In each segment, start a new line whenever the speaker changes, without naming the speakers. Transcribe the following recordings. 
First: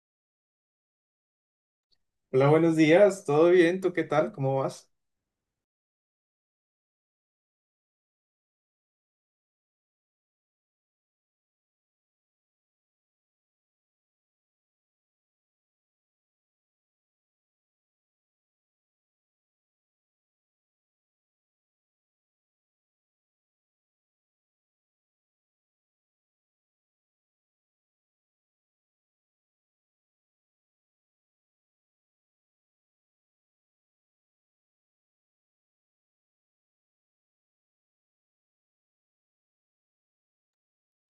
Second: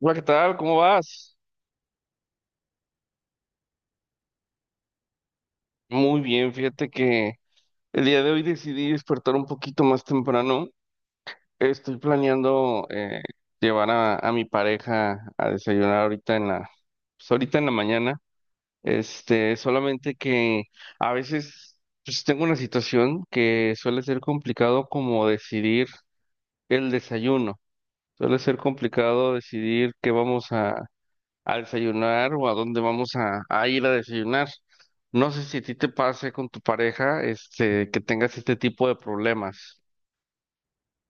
Hola, ¿qué tal? ¿Cómo vas?
Hola, buenos días, ¿todo bien? ¿Tú qué tal? ¿Cómo vas?
Muy bien, fíjate que el día de hoy decidí despertar un poquito más temprano. Estoy planeando llevar a mi pareja a desayunar ahorita en pues, ahorita en la mañana. Este, solamente que a veces pues, tengo una situación que suele ser complicado como decidir el desayuno. Suele ser complicado decidir qué vamos a desayunar o a dónde vamos a ir a desayunar. No sé si a ti te pase con tu pareja, este, que tengas este tipo de problemas.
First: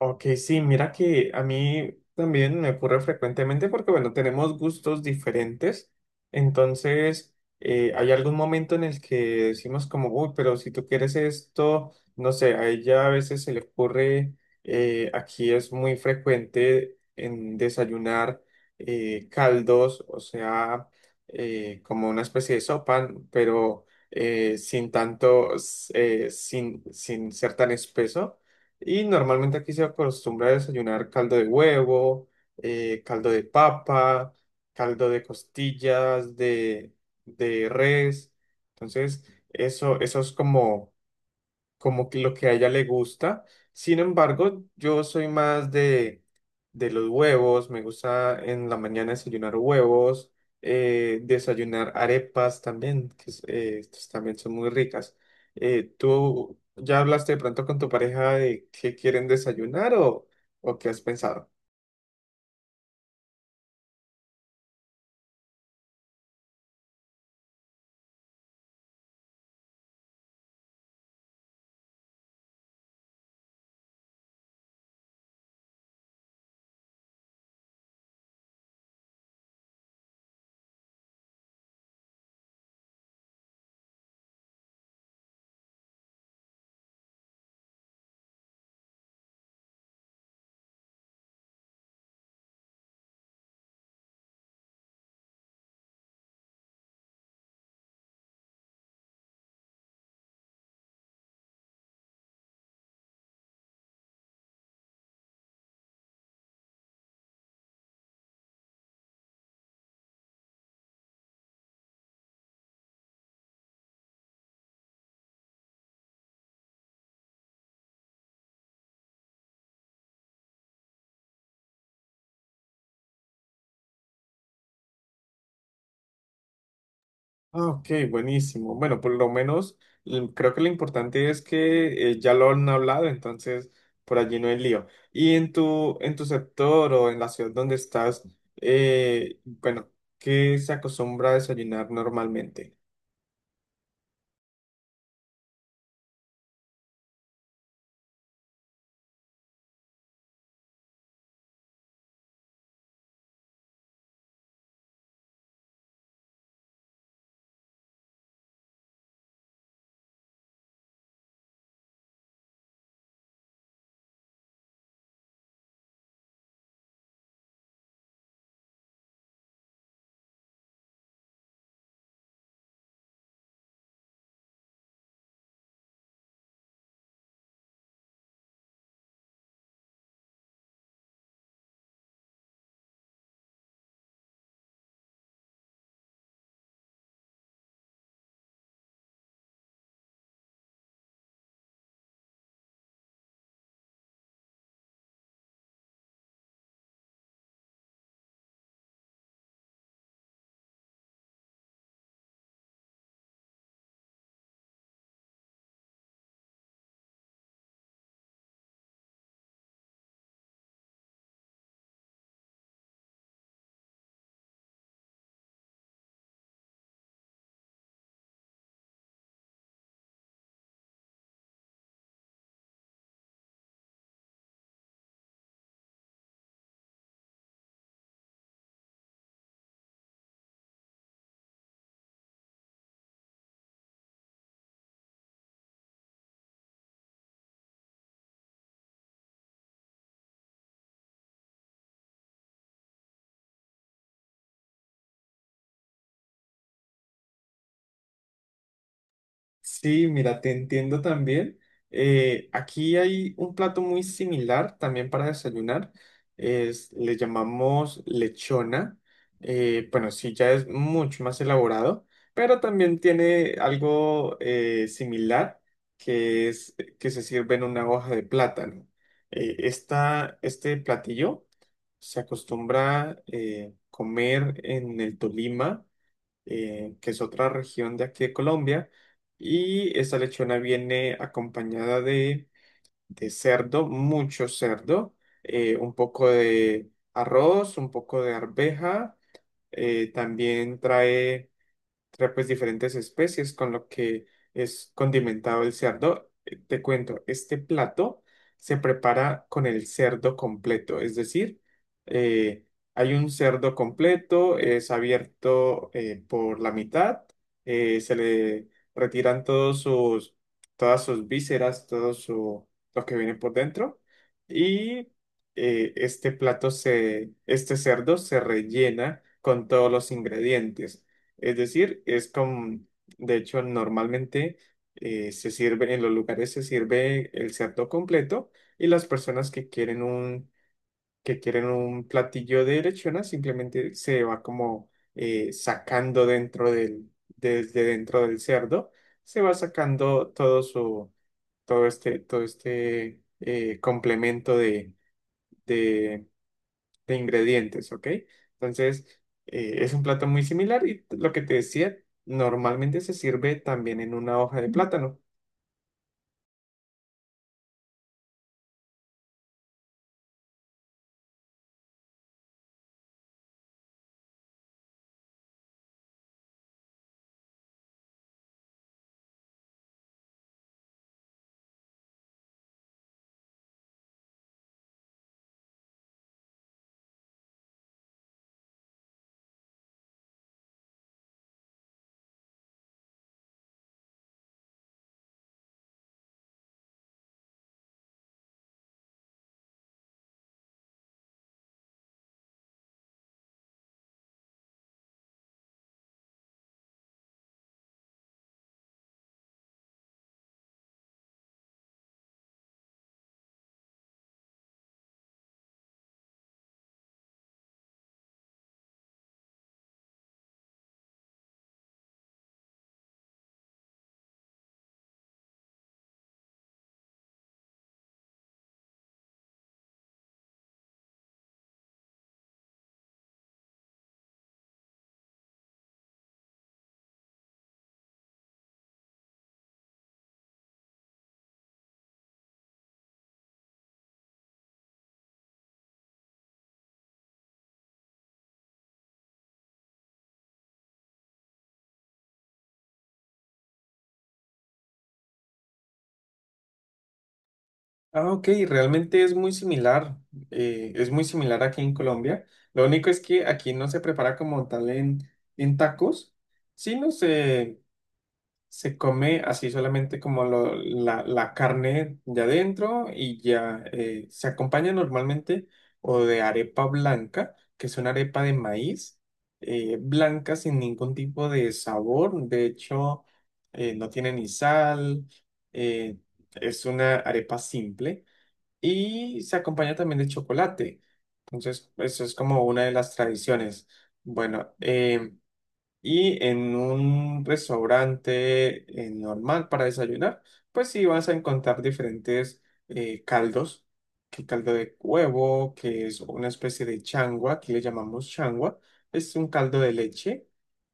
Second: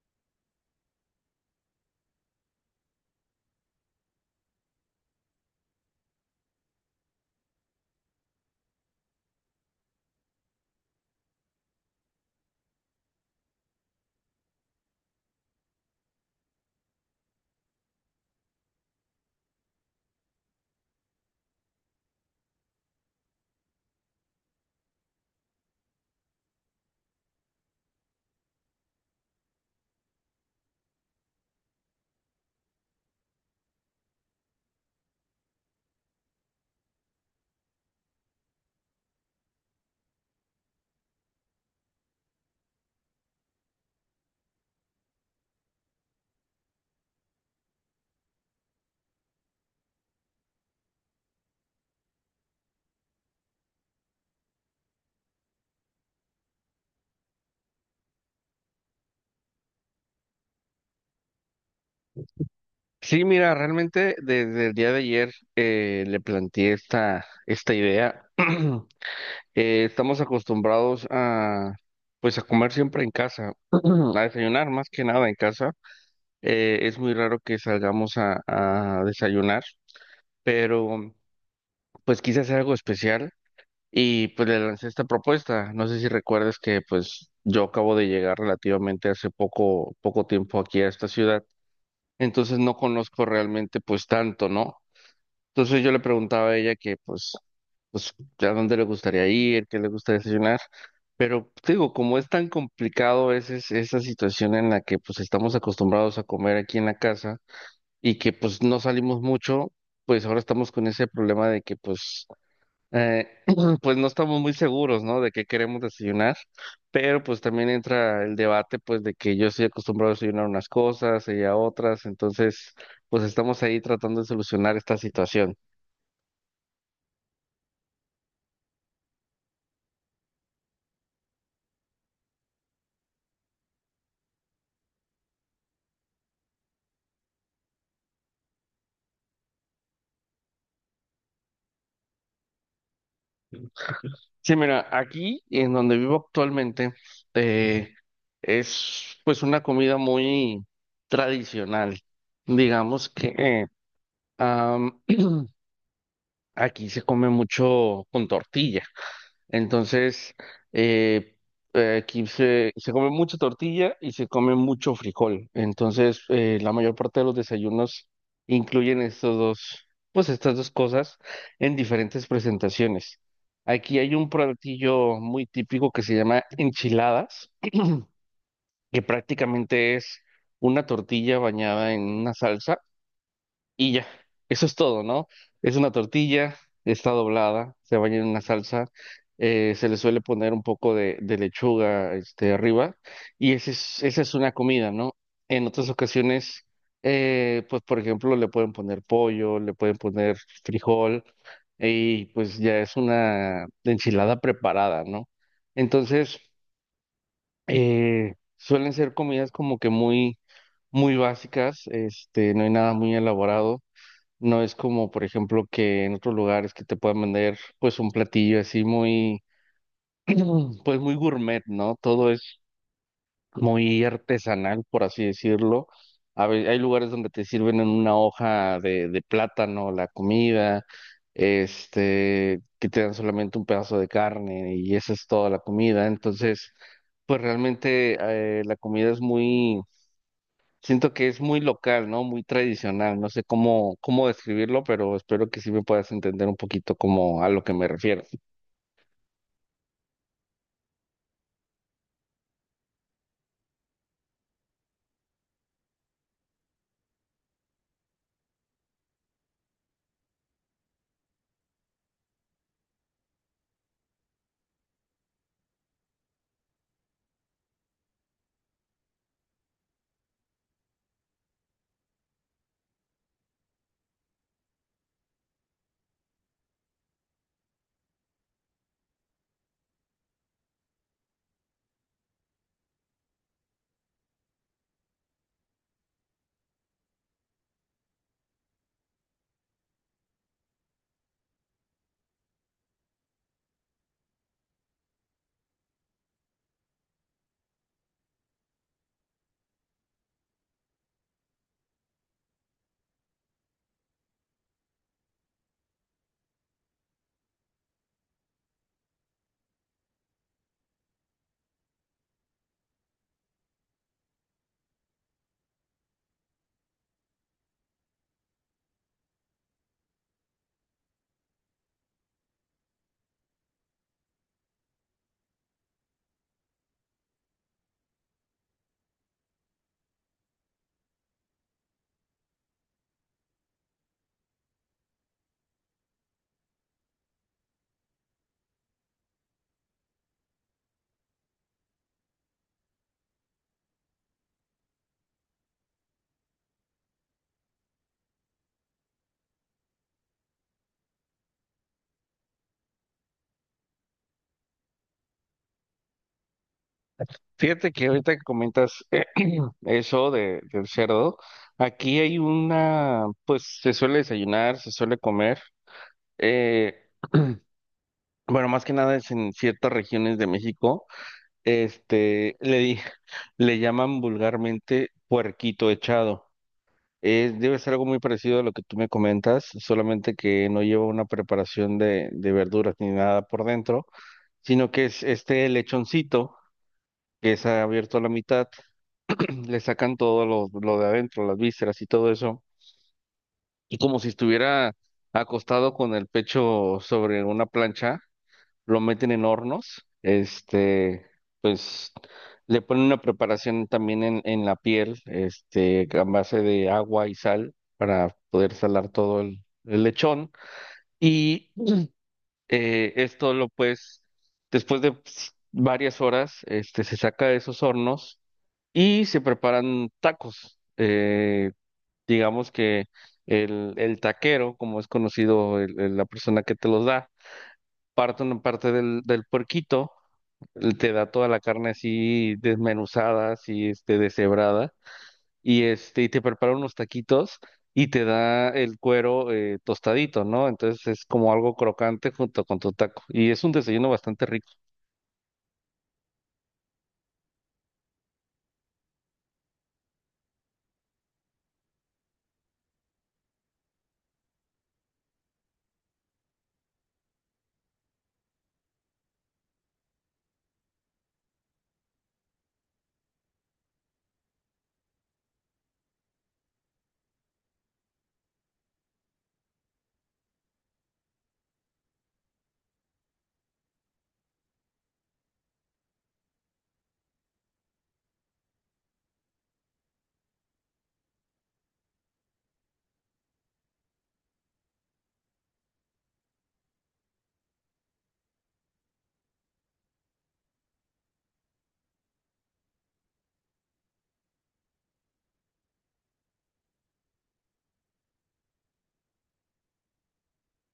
Ok, sí, mira que a mí también me ocurre frecuentemente porque, bueno, tenemos gustos diferentes. Entonces, hay algún momento en el que decimos como, uy, pero si tú quieres esto, no sé, a ella a veces se le ocurre, aquí es muy frecuente en desayunar caldos, o sea, como una especie de sopa, pero sin tanto, sin ser tan espeso. Y normalmente aquí se acostumbra a desayunar caldo de huevo, caldo de papa, caldo de costillas, de res. Entonces, eso es como como que lo que a ella le gusta. Sin embargo, yo soy más de los huevos, me gusta en la mañana desayunar huevos, desayunar arepas también, estas también son muy ricas. ¿Tú ya hablaste de pronto con tu pareja de qué quieren desayunar o qué has pensado?
Sí, mira, realmente desde el día de ayer le planteé esta idea. Estamos acostumbrados pues, a comer siempre en casa, a desayunar más que nada en casa. Es muy raro que salgamos a desayunar, pero pues quise hacer algo especial. Y pues le lancé esta propuesta. No sé si recuerdas que pues yo acabo de llegar relativamente hace poco, poco tiempo aquí a esta ciudad, entonces no conozco realmente pues tanto, ¿no? Entonces yo le preguntaba a ella pues a dónde le gustaría ir, qué le gusta desayunar, pero te digo, como es tan complicado a veces esa situación en la que pues estamos acostumbrados a comer aquí en la casa y que pues no salimos mucho, pues ahora estamos con ese problema de que pues eh, pues no estamos muy seguros, ¿no? De qué queremos desayunar, pero pues también entra el debate, pues de que yo estoy acostumbrado a desayunar unas cosas, ella otras, entonces, pues estamos ahí tratando de solucionar esta situación.
Ah, ok, buenísimo. Bueno, por lo menos creo que lo importante es que ya lo han hablado, entonces por allí no hay lío. Y en tu sector o en la ciudad donde estás, bueno, ¿qué se acostumbra a desayunar normalmente?
Sí, mira, aquí en donde vivo actualmente, eh, es pues una comida muy tradicional. Digamos que am, aquí se come mucho con tortilla. Entonces, eh, aquí se come mucha tortilla y se come mucho frijol. Entonces, la mayor parte de los desayunos incluyen estos dos, pues estas dos cosas en diferentes presentaciones. Aquí hay un platillo muy típico que se llama enchiladas, que prácticamente es una tortilla bañada en una salsa y ya, eso es todo, ¿no? Es una tortilla, está doblada, se baña en una salsa, se le suele poner un poco de lechuga, este, arriba, y esa es una comida, ¿no? En otras ocasiones, pues por ejemplo, le pueden poner pollo, le pueden poner frijol, y pues ya es una enchilada preparada, ¿no? Entonces, suelen ser comidas como que muy básicas, este, no hay nada muy elaborado. No es como, por ejemplo, que en otros lugares que te puedan vender pues un platillo así pues muy gourmet, ¿no? Todo es muy artesanal, por así decirlo. Hay lugares donde te sirven en una hoja de plátano la comida, este, que te dan solamente un pedazo de carne y esa es toda la comida. Entonces, pues realmente la comida es muy. Siento que es muy local, ¿no? Muy tradicional. No sé cómo describirlo, pero espero que sí me puedas entender un poquito como a lo que me refiero.
Sí, mira, te entiendo también. Aquí hay un plato muy similar también para desayunar. Es, le llamamos lechona. Bueno, sí, ya es mucho más elaborado, pero también tiene algo similar que es que se sirve en una hoja de plátano. Este platillo se acostumbra comer en el Tolima, que es otra región de aquí de Colombia. Y esa lechona viene acompañada de cerdo, mucho cerdo, un poco de arroz, un poco de arveja, también trae pues diferentes especies con lo que es condimentado el cerdo. Te cuento, este plato se prepara con el cerdo completo, es decir, eh, hay un cerdo completo, es abierto por la mitad, se le retiran todos sus, todas sus vísceras, todo su, lo que viene por dentro y este plato se, este cerdo se rellena con todos los ingredientes. Es decir, es como, de hecho, normalmente se sirve, en los lugares se sirve el cerdo completo y las personas que quieren un platillo de lechona simplemente se va como sacando dentro del, desde dentro del cerdo, se va sacando todo su, todo este, todo este complemento de, de ingredientes, ¿ok? Entonces, es un plato muy similar y lo que te decía, normalmente se sirve también en una hoja de plátano.
Fíjate que ahorita que comentas eso del cerdo, aquí hay una, pues se suele desayunar, se suele comer. eh, bueno, más que nada es en ciertas regiones de México. Este, le, di- Le llaman vulgarmente puerquito echado. Debe ser algo muy parecido a lo que tú me comentas, solamente que no lleva una preparación de verduras ni nada por dentro, sino que es este lechoncito que es abierto a la mitad, le sacan todo lo de adentro, las vísceras y todo eso, y como si estuviera acostado con el pecho sobre una plancha lo meten en hornos, este, pues le ponen una preparación también en la piel, este, a base de agua y sal para poder salar todo el lechón. Y esto lo pues, después de pues, varias horas, este, se saca de esos hornos y se preparan tacos. Digamos que el taquero, como es conocido la persona que te los da, parten parte del puerquito, te da toda la carne así desmenuzada, así este, deshebrada, y este, y te prepara unos taquitos y te da el cuero tostadito, ¿no? Entonces es como algo crocante junto con tu taco. Y es un desayuno bastante rico.
Ah, ok, realmente es muy similar aquí en Colombia. Lo único es que aquí no se prepara como tal en tacos, sino se, se come así solamente como la, la carne de adentro y ya, se acompaña normalmente o de arepa blanca, que es una arepa de maíz blanca sin ningún tipo de sabor. De hecho, no tiene ni sal, eh, es una arepa simple y se acompaña también de chocolate. Entonces, eso es como una de las tradiciones. Bueno, y en un restaurante normal para desayunar, pues sí vas a encontrar diferentes caldos, que caldo de huevo, que es una especie de changua, aquí le llamamos changua, es un caldo de leche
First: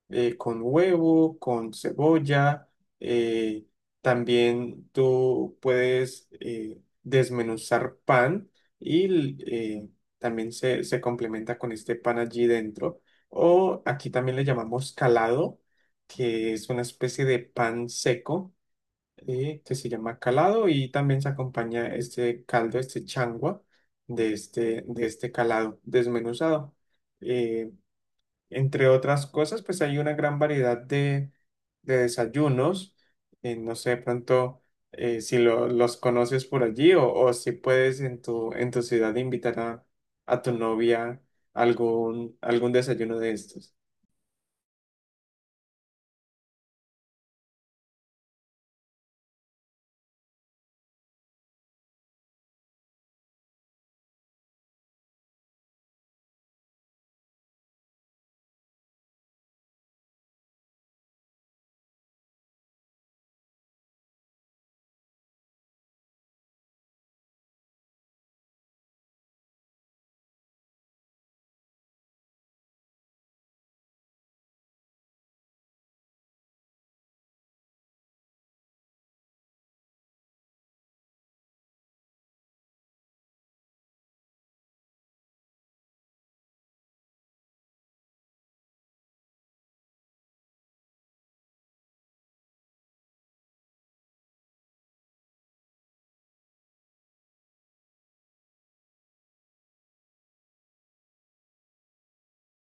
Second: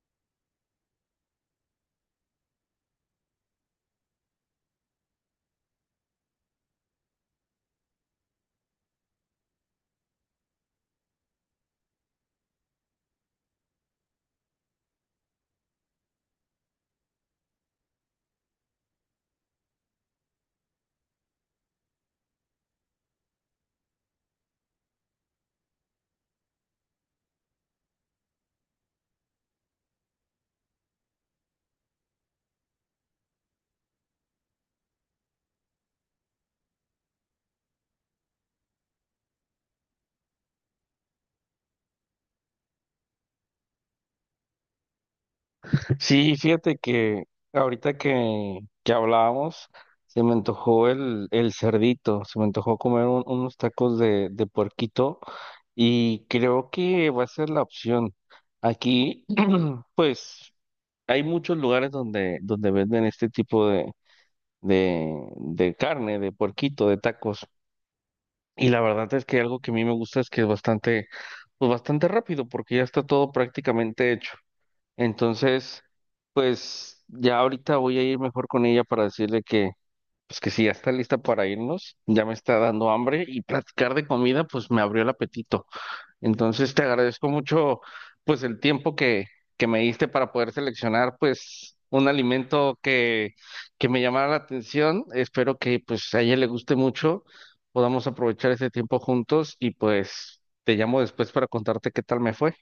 con huevo, con cebolla. eh, También tú puedes desmenuzar pan y también se complementa con este pan allí dentro. O aquí también le llamamos calado, que es una especie de pan seco que se llama calado y también se acompaña este caldo, este changua de este calado desmenuzado. Eh, Entre otras cosas, pues hay una gran variedad de desayunos. No sé, de pronto si los conoces por allí o si puedes en tu ciudad invitar a tu novia a algún, algún desayuno de estos.
Sí, fíjate que ahorita que hablábamos, se me antojó el cerdito, se me antojó comer unos tacos de puerquito, y creo que va a ser la opción. Aquí, pues. Hay muchos lugares donde, donde venden este tipo de carne, de puerquito, de tacos. Y la verdad es que algo que a mí me gusta es que es bastante, pues bastante rápido, porque ya está todo prácticamente hecho. Entonces, pues ya ahorita voy a ir mejor con ella para decirle que, pues que si ya está lista para irnos, ya me está dando hambre y platicar de comida, pues me abrió el apetito. Entonces te agradezco mucho pues el tiempo que me diste para poder seleccionar pues un alimento que me llamara la atención. Espero que pues a ella le guste mucho, podamos aprovechar ese tiempo juntos y pues te llamo después para contarte qué tal me fue.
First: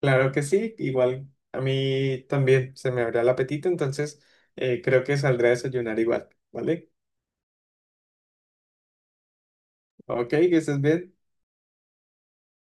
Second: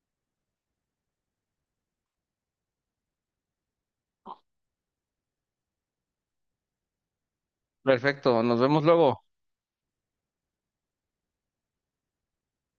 Claro que sí, igual a mí también se me abrirá el apetito, entonces creo que saldré a desayunar igual, ¿vale?
Perfecto, nos vemos luego.
Ok, que estés bien.